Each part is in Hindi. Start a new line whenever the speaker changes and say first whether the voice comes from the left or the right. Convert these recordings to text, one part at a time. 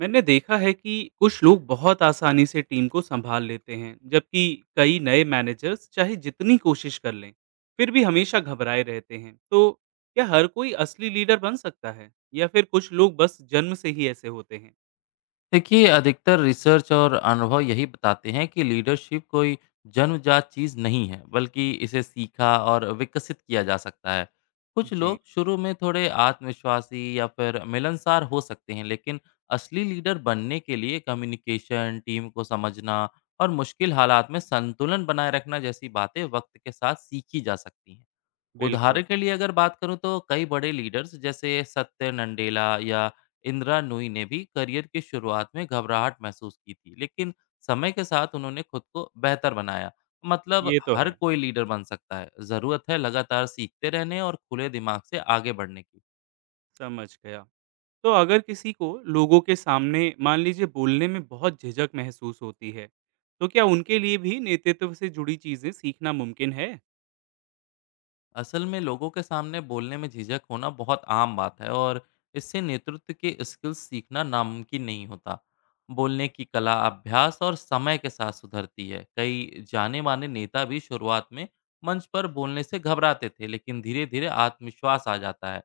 right: मैंने देखा है कि कुछ लोग बहुत आसानी से टीम को संभाल लेते हैं, जबकि कई नए मैनेजर्स चाहे जितनी कोशिश कर लें, फिर भी हमेशा घबराए रहते हैं। तो क्या हर कोई असली लीडर बन सकता है, या फिर कुछ लोग बस जन्म से ही ऐसे होते हैं?
left: देखिए अधिकतर रिसर्च और अनुभव यही बताते हैं कि लीडरशिप कोई जन्मजात चीज़ नहीं है, बल्कि इसे सीखा और विकसित किया जा सकता है। कुछ
right: जी।
left: लोग शुरू में थोड़े आत्मविश्वासी या फिर मिलनसार हो सकते हैं, लेकिन असली लीडर बनने के लिए कम्युनिकेशन, टीम को समझना और मुश्किल हालात में संतुलन बनाए रखना जैसी बातें वक्त के साथ सीखी जा सकती हैं।
right: बिल्कुल।
left: उदाहरण के लिए अगर बात करूँ तो कई बड़े लीडर्स जैसे सत्य नंडेला या इंदिरा नूई ने भी करियर की शुरुआत में घबराहट महसूस की थी, लेकिन समय के साथ उन्होंने खुद को बेहतर बनाया। मतलब
right: ये तो
left: हर
right: है।
left: कोई लीडर बन सकता है, ज़रूरत है लगातार सीखते रहने और खुले दिमाग से आगे बढ़ने की।
right: समझ गया। तो अगर किसी को लोगों के सामने, मान लीजिए, बोलने में बहुत झिझक महसूस होती है, तो क्या उनके लिए भी नेतृत्व से जुड़ी चीजें सीखना मुमकिन है?
left: असल में लोगों के सामने बोलने में झिझक होना बहुत आम बात है, और इससे नेतृत्व के स्किल्स सीखना नामुमकिन नहीं होता। बोलने की कला अभ्यास और समय के साथ सुधरती है। कई जाने माने नेता भी शुरुआत में मंच पर बोलने से घबराते थे, लेकिन धीरे धीरे आत्मविश्वास आ जाता है।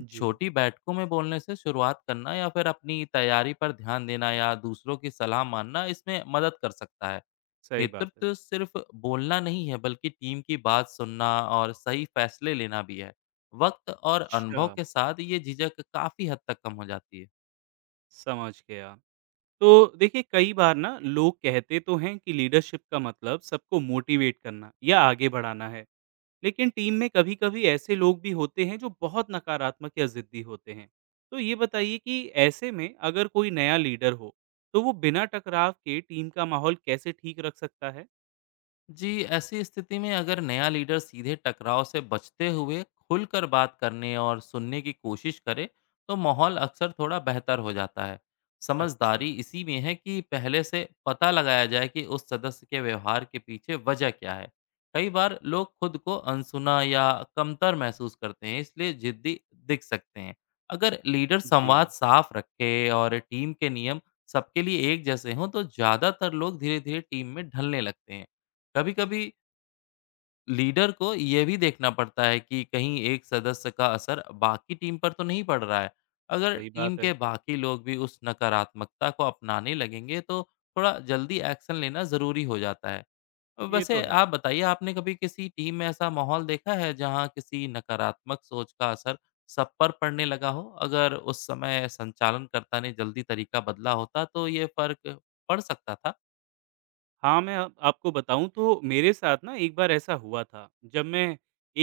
right: जी।
left: छोटी बैठकों में बोलने से शुरुआत करना या फिर अपनी तैयारी पर ध्यान देना या दूसरों की सलाह मानना, इसमें मदद कर सकता है।
right: सही बात है।
left: नेतृत्व सिर्फ बोलना नहीं है, बल्कि टीम की बात सुनना और सही फैसले लेना भी है। वक्त और अनुभव
right: अच्छा।
left: के साथ ये झिझक काफी हद तक कम हो जाती है।
right: समझ गया। तो देखिए कई बार ना लोग कहते तो हैं कि लीडरशिप का मतलब सबको मोटिवेट करना या आगे बढ़ाना है। लेकिन टीम में कभी-कभी ऐसे लोग भी होते हैं जो बहुत नकारात्मक या ज़िद्दी होते हैं। तो ये बताइए कि ऐसे में अगर कोई नया लीडर हो, तो वो बिना टकराव के टीम का माहौल कैसे ठीक रख सकता है?
left: जी, ऐसी स्थिति में अगर नया लीडर सीधे टकराव से बचते हुए खुलकर बात करने और सुनने की कोशिश करे, तो माहौल अक्सर थोड़ा बेहतर हो जाता है।
right: अच्छा।
left: समझदारी इसी में है कि पहले से पता लगाया जाए कि उस सदस्य के व्यवहार के पीछे वजह क्या है। कई बार लोग खुद को अनसुना या कमतर महसूस करते हैं, इसलिए जिद्दी दिख सकते हैं। अगर लीडर संवाद
right: जी।
left: साफ रखे और टीम के नियम सबके लिए एक जैसे हों, तो ज़्यादातर लोग धीरे धीरे टीम में ढलने लगते हैं। कभी-कभी लीडर को ये भी देखना पड़ता है कि कहीं एक सदस्य का असर बाकी टीम पर तो नहीं पड़ रहा है। अगर
right: सही
left: टीम
right: बात है।
left: के बाकी लोग भी उस नकारात्मकता को अपनाने लगेंगे, तो थोड़ा जल्दी एक्शन लेना ज़रूरी हो जाता है।
right: ये तो
left: वैसे
right: है।
left: आप बताइए, आपने कभी किसी टीम में ऐसा माहौल देखा है जहाँ किसी नकारात्मक सोच का असर सब पर पड़ने लगा हो? अगर उस समय संचालनकर्ता ने जल्दी तरीका बदला होता तो ये फ़र्क पड़ सकता था?
right: हाँ, मैं अब आपको बताऊँ तो मेरे साथ ना एक बार ऐसा हुआ था। जब मैं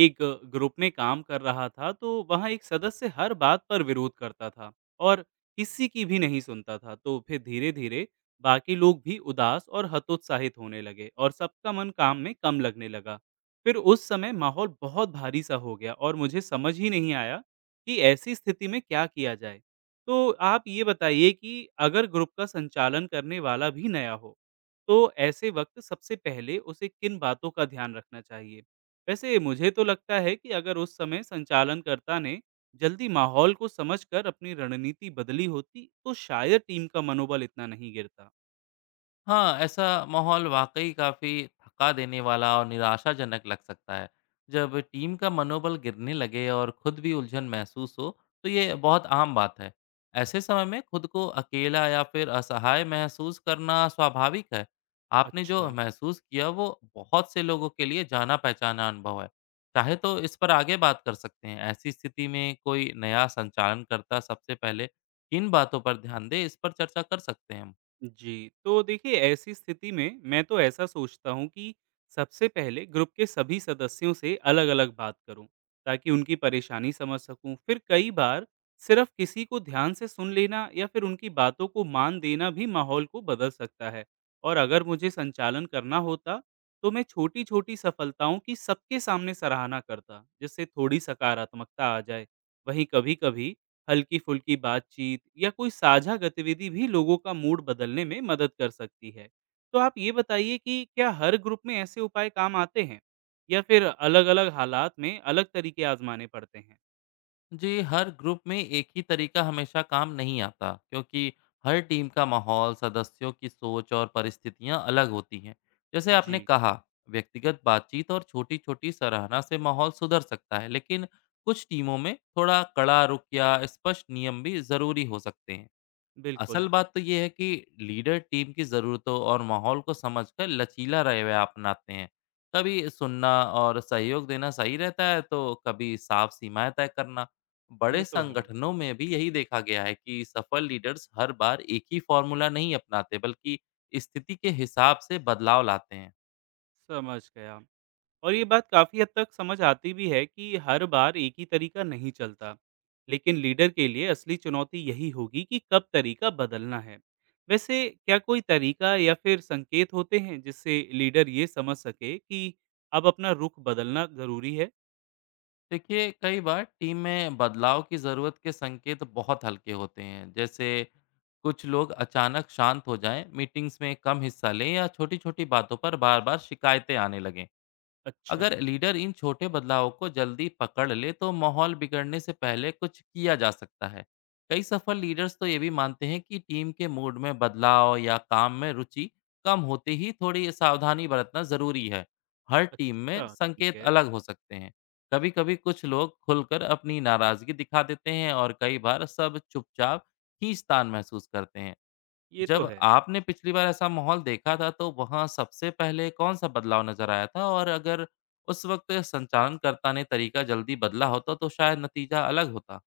right: एक ग्रुप में काम कर रहा था तो वहाँ एक सदस्य हर बात पर विरोध करता था और किसी की भी नहीं सुनता था। तो फिर धीरे-धीरे बाकी लोग भी उदास और हतोत्साहित होने लगे और सबका मन काम में कम लगने लगा। फिर उस समय माहौल बहुत भारी-सा हो गया और मुझे समझ ही नहीं आया कि ऐसी स्थिति में क्या किया जाए। तो आप ये बताइए कि अगर ग्रुप का संचालन करने वाला भी नया हो, तो ऐसे वक्त सबसे पहले उसे किन बातों का ध्यान रखना चाहिए? वैसे मुझे तो लगता है कि अगर उस समय संचालनकर्ता ने जल्दी माहौल को समझकर अपनी रणनीति बदली होती, तो शायद टीम का मनोबल इतना नहीं गिरता।
left: हाँ, ऐसा माहौल वाक़ई काफ़ी थका देने वाला और निराशाजनक लग सकता है। जब टीम का मनोबल गिरने लगे और खुद भी उलझन महसूस हो, तो ये बहुत आम बात है। ऐसे समय में खुद को अकेला या फिर असहाय महसूस करना स्वाभाविक है। आपने जो
right: अच्छा।
left: महसूस किया, वो बहुत से लोगों के लिए जाना-पहचाना अनुभव है। चाहे तो इस पर आगे बात कर सकते हैं। ऐसी स्थिति में कोई नया संचालनकर्ता सबसे पहले किन बातों पर ध्यान दे, इस पर चर्चा कर सकते हैं हम।
right: जी, तो देखिए ऐसी स्थिति में मैं तो ऐसा सोचता हूँ कि सबसे पहले ग्रुप के सभी सदस्यों से अलग-अलग बात करूँ, ताकि उनकी परेशानी समझ सकूँ। फिर कई बार सिर्फ किसी को ध्यान से सुन लेना या फिर उनकी बातों को मान देना भी माहौल को बदल सकता है। और अगर मुझे संचालन करना होता, तो मैं छोटी-छोटी सफलताओं की सबके सामने सराहना करता, जिससे थोड़ी सकारात्मकता आ जाए। वहीं कभी-कभी हल्की-फुल्की बातचीत या कोई साझा गतिविधि भी लोगों का मूड बदलने में मदद कर सकती है। तो आप ये बताइए कि क्या हर ग्रुप में ऐसे उपाय काम आते हैं या फिर अलग-अलग हालात में अलग तरीके आजमाने पड़ते हैं?
left: जी, हर ग्रुप में एक ही तरीका हमेशा काम नहीं आता, क्योंकि हर टीम का माहौल, सदस्यों की सोच और परिस्थितियां अलग होती हैं। जैसे आपने
right: जी।
left: कहा, व्यक्तिगत बातचीत और छोटी छोटी सराहना से माहौल सुधर सकता है, लेकिन कुछ टीमों में थोड़ा कड़ा रुख या स्पष्ट नियम भी ज़रूरी हो सकते हैं। असल
right: बिल्कुल।
left: बात तो ये है कि लीडर टीम की ज़रूरतों और माहौल को समझकर लचीला रवैया अपनाते हैं। कभी सुनना और सहयोग देना सही रहता है, तो कभी साफ सीमाएं तय करना।
right: ये
left: बड़े
right: तो है।
left: संगठनों में भी यही देखा गया है कि सफल लीडर्स हर बार एक ही फॉर्मूला नहीं अपनाते, बल्कि स्थिति के हिसाब से बदलाव लाते हैं।
right: समझ गया। और ये बात काफ़ी हद तक समझ आती भी है कि हर बार एक ही तरीका नहीं चलता। लेकिन लीडर के लिए असली चुनौती यही होगी कि कब तरीका बदलना है। वैसे क्या कोई तरीका या फिर संकेत होते हैं जिससे लीडर ये समझ सके कि अब अपना रुख बदलना ज़रूरी है?
left: देखिए, कई बार टीम में बदलाव की ज़रूरत के संकेत बहुत हल्के होते हैं, जैसे कुछ लोग अचानक शांत हो जाएं, मीटिंग्स में कम हिस्सा लें या छोटी छोटी बातों पर बार बार शिकायतें आने लगें।
right: अच्छा।
left: अगर लीडर इन छोटे बदलावों को जल्दी पकड़ ले, तो माहौल बिगड़ने से पहले कुछ किया जा सकता है। कई सफल लीडर्स तो ये भी मानते हैं कि टीम के मूड में बदलाव या काम में रुचि कम होते ही थोड़ी सावधानी बरतना जरूरी है। हर टीम
right: अच्छा,
left: में
right: ठीक
left: संकेत
right: है।
left: अलग हो सकते हैं। कभी कभी कुछ लोग खुलकर अपनी नाराजगी दिखा देते हैं, और कई बार सब चुपचाप ही स्थान महसूस करते हैं।
right: ये तो
left: जब
right: है।
left: आपने पिछली बार ऐसा माहौल देखा था, तो वहाँ सबसे पहले कौन-सा बदलाव नज़र आया था? और अगर उस वक़्त संचालनकर्ता ने तरीका जल्दी बदला होता तो शायद नतीजा अलग होता।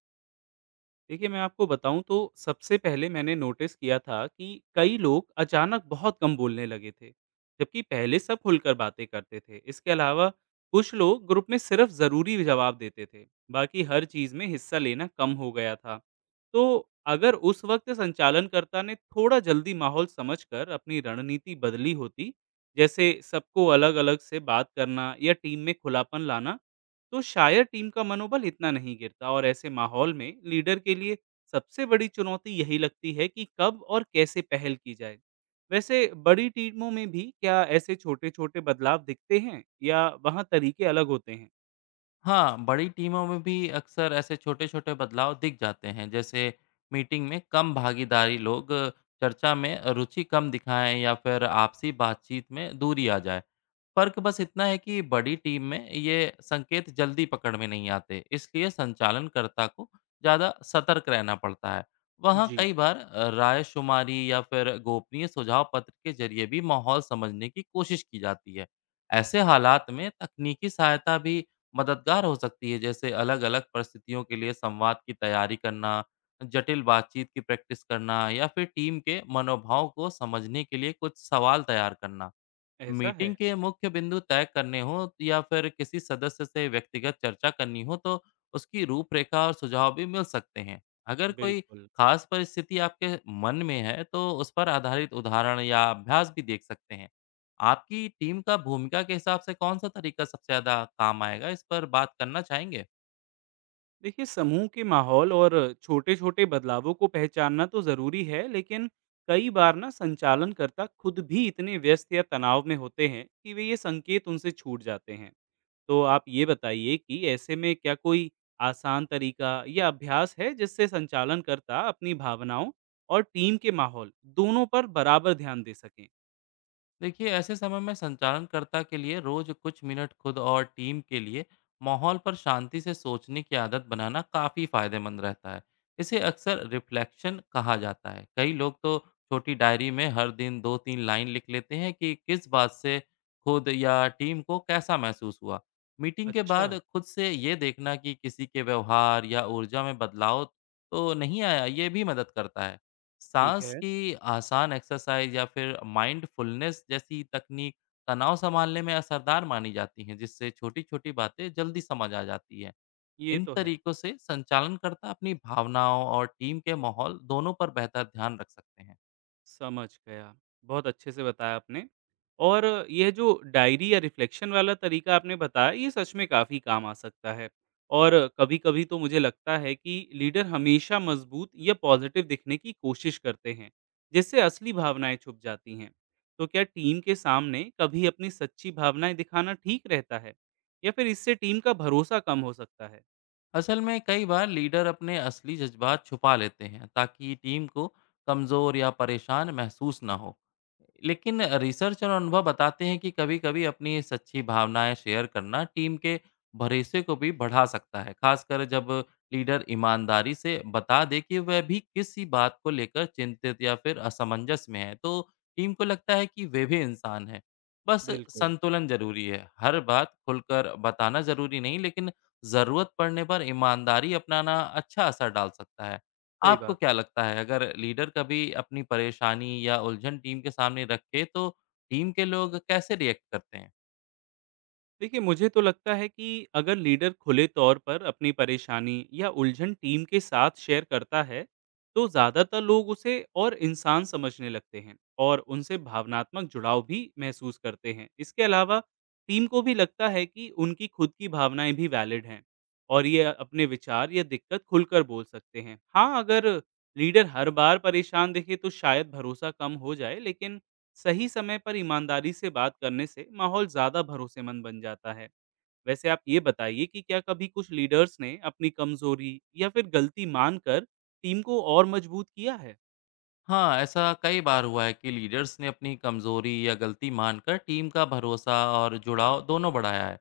right: देखिए, मैं आपको बताऊँ तो सबसे पहले मैंने नोटिस किया था कि कई लोग अचानक बहुत कम बोलने लगे थे, जबकि पहले सब खुलकर बातें करते थे। इसके अलावा कुछ लोग ग्रुप में सिर्फ ज़रूरी जवाब देते थे, बाकी हर चीज़ में हिस्सा लेना कम हो गया था। तो अगर उस वक्त संचालनकर्ता ने थोड़ा जल्दी माहौल समझकर अपनी रणनीति बदली होती, जैसे सबको अलग-अलग से बात करना या टीम में खुलापन लाना, तो शायद टीम का मनोबल इतना नहीं गिरता और ऐसे माहौल में लीडर के लिए सबसे बड़ी चुनौती यही लगती है कि कब और कैसे पहल की जाए। वैसे बड़ी टीमों में भी क्या ऐसे छोटे छोटे बदलाव दिखते हैं या वहाँ तरीके अलग होते हैं?
left: हाँ, बड़ी टीमों में भी अक्सर ऐसे छोटे-छोटे बदलाव दिख जाते हैं, जैसे मीटिंग में कम भागीदारी, लोग चर्चा में रुचि कम दिखाएँ या फिर आपसी बातचीत में दूरी आ जाए। फ़र्क बस इतना है कि बड़ी टीम में ये संकेत जल्दी पकड़ में नहीं आते, इसलिए संचालनकर्ता को ज़्यादा सतर्क रहना पड़ता है। वहाँ
right: जी।
left: कई बार राय-शुमारी या फिर गोपनीय सुझाव पत्र के ज़रिए भी माहौल समझने की कोशिश की जाती है। ऐसे हालात में तकनीकी सहायता भी मददगार हो सकती है, जैसे अलग-अलग परिस्थितियों के लिए संवाद की तैयारी करना, जटिल बातचीत की प्रैक्टिस करना या फिर टीम के मनोभाव को समझने के लिए कुछ सवाल तैयार करना।
right: ऐसा है।
left: मीटिंग के मुख्य बिंदु तय करने हों या फिर किसी सदस्य से व्यक्तिगत चर्चा करनी हो, तो उसकी रूपरेखा और सुझाव भी मिल सकते हैं। अगर कोई
right: बिल्कुल।
left: खास परिस्थिति आपके मन में है, तो उस पर आधारित उदाहरण या अभ्यास भी देख सकते हैं। आपकी टीम का भूमिका के हिसाब से कौन सा तरीका सबसे ज़्यादा काम आएगा, इस पर बात करना चाहेंगे?
right: देखिए समूह के माहौल और छोटे छोटे बदलावों को पहचानना तो जरूरी है, लेकिन कई बार ना संचालनकर्ता खुद भी इतने व्यस्त या तनाव में होते हैं कि वे ये संकेत उनसे छूट जाते हैं। तो आप ये बताइए कि ऐसे में क्या कोई आसान तरीका या अभ्यास है जिससे संचालनकर्ता अपनी भावनाओं और टीम के माहौल दोनों पर बराबर ध्यान दे सकें?
left: देखिए, ऐसे समय में संचालनकर्ता के लिए रोज कुछ मिनट खुद और टीम के लिए माहौल पर शांति से सोचने की आदत बनाना काफ़ी फायदेमंद रहता है। इसे अक्सर रिफ्लेक्शन कहा जाता है। कई लोग तो छोटी डायरी में हर दिन दो तीन लाइन लिख लेते हैं कि किस बात से खुद या टीम को कैसा महसूस हुआ। मीटिंग के
right: अच्छा।
left: बाद खुद से ये देखना कि किसी के व्यवहार या ऊर्जा में बदलाव तो नहीं आया, ये भी मदद करता है।
right: ठीक
left: सांस
right: है।
left: की आसान एक्सरसाइज या फिर माइंडफुलनेस जैसी तकनीक तनाव संभालने में असरदार मानी जाती हैं, जिससे छोटी छोटी बातें जल्दी समझ आ जाती है।
right: ये
left: इन
right: तो है।
left: तरीकों से संचालनकर्ता अपनी भावनाओं और टीम के माहौल दोनों पर बेहतर ध्यान रख सकते हैं।
right: समझ गया। बहुत अच्छे से बताया आपने। और यह जो डायरी या रिफ्लेक्शन वाला तरीका आपने बताया, ये सच में काफ़ी काम आ सकता है। और कभी-कभी तो मुझे लगता है कि लीडर हमेशा मजबूत या पॉजिटिव दिखने की कोशिश करते हैं, जिससे असली भावनाएँ छुप जाती हैं। तो क्या टीम के सामने कभी अपनी सच्ची भावनाएँ दिखाना ठीक रहता है? या फिर इससे टीम का भरोसा कम हो सकता है?
left: असल में कई बार लीडर अपने असली जज्बात छुपा लेते हैं, ताकि टीम को कमज़ोर या परेशान महसूस ना हो। लेकिन रिसर्च और अनुभव बताते हैं कि कभी-कभी अपनी सच्ची भावनाएं शेयर करना टीम के भरोसे को भी बढ़ा सकता है। खासकर जब लीडर ईमानदारी से बता दे कि वह भी किसी बात को लेकर चिंतित या फिर असमंजस में है, तो टीम को लगता है कि वे भी इंसान हैं। बस
right: बिल्कुल।
left: संतुलन जरूरी है, हर बात खुलकर बताना जरूरी नहीं, लेकिन ज़रूरत पड़ने पर ईमानदारी अपनाना अच्छा असर डाल सकता है।
right: सही
left: आपको
right: बात है।
left: क्या लगता है, अगर लीडर कभी अपनी परेशानी या उलझन टीम के सामने रखे तो टीम के लोग कैसे रिएक्ट करते हैं?
right: देखिए मुझे तो लगता है कि अगर लीडर खुले तौर पर अपनी परेशानी या उलझन टीम के साथ शेयर करता है तो ज़्यादातर लोग उसे और इंसान समझने लगते हैं, और उनसे भावनात्मक जुड़ाव भी महसूस करते हैं। इसके अलावा टीम को भी लगता है कि उनकी खुद की भावनाएं भी वैलिड हैं और ये अपने विचार या दिक्कत खुलकर बोल सकते हैं। हाँ, अगर लीडर हर बार परेशान दिखे तो शायद भरोसा कम हो जाए, लेकिन सही समय पर ईमानदारी से बात करने से माहौल ज्यादा भरोसेमंद बन जाता है। वैसे आप ये बताइए कि क्या कभी कुछ लीडर्स ने अपनी कमजोरी या फिर गलती मानकर टीम को और मजबूत किया है?
left: हाँ, ऐसा कई बार हुआ है कि लीडर्स ने अपनी कमजोरी या गलती मानकर टीम का भरोसा और जुड़ाव दोनों बढ़ाया है।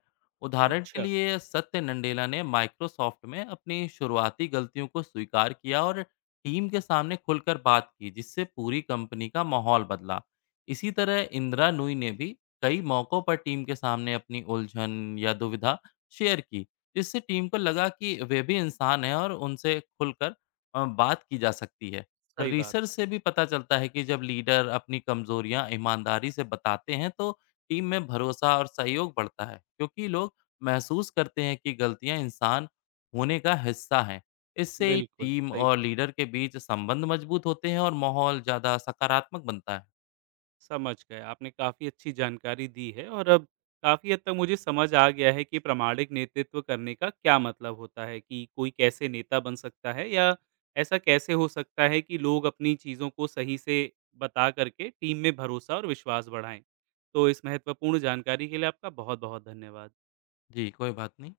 left: उदाहरण के
right: अच्छा।
left: लिए सत्य नंडेला ने माइक्रोसॉफ्ट में अपनी शुरुआती गलतियों को स्वीकार किया और टीम के सामने खुलकर बात की, जिससे पूरी कंपनी का माहौल बदला। इसी तरह इंदिरा नूई ने भी कई मौक़ों पर टीम के सामने अपनी उलझन या दुविधा शेयर की, जिससे टीम को लगा कि वे भी इंसान हैं और उनसे खुलकर बात की जा सकती है।
right: सही बात
left: रिसर्च
right: है।
left: से भी पता चलता है कि जब लीडर अपनी कमजोरियां ईमानदारी से बताते हैं, तो टीम में भरोसा और सहयोग बढ़ता है, क्योंकि लोग महसूस करते हैं कि गलतियां इंसान होने का हिस्सा हैं। इससे
right: बिल्कुल
left: टीम
right: सही
left: और
right: बात।
left: लीडर के बीच संबंध मजबूत होते हैं और माहौल ज़्यादा सकारात्मक बनता है।
right: समझ गए। आपने काफ़ी अच्छी जानकारी दी है और अब काफ़ी हद तक मुझे समझ आ गया है कि प्रामाणिक नेतृत्व करने का क्या मतलब होता है, कि कोई कैसे नेता बन सकता है या ऐसा कैसे हो सकता है कि लोग अपनी चीज़ों को सही से बता करके टीम में भरोसा और विश्वास बढ़ाएँ। तो इस महत्वपूर्ण जानकारी के लिए आपका बहुत-बहुत धन्यवाद।
left: जी, कोई बात नहीं।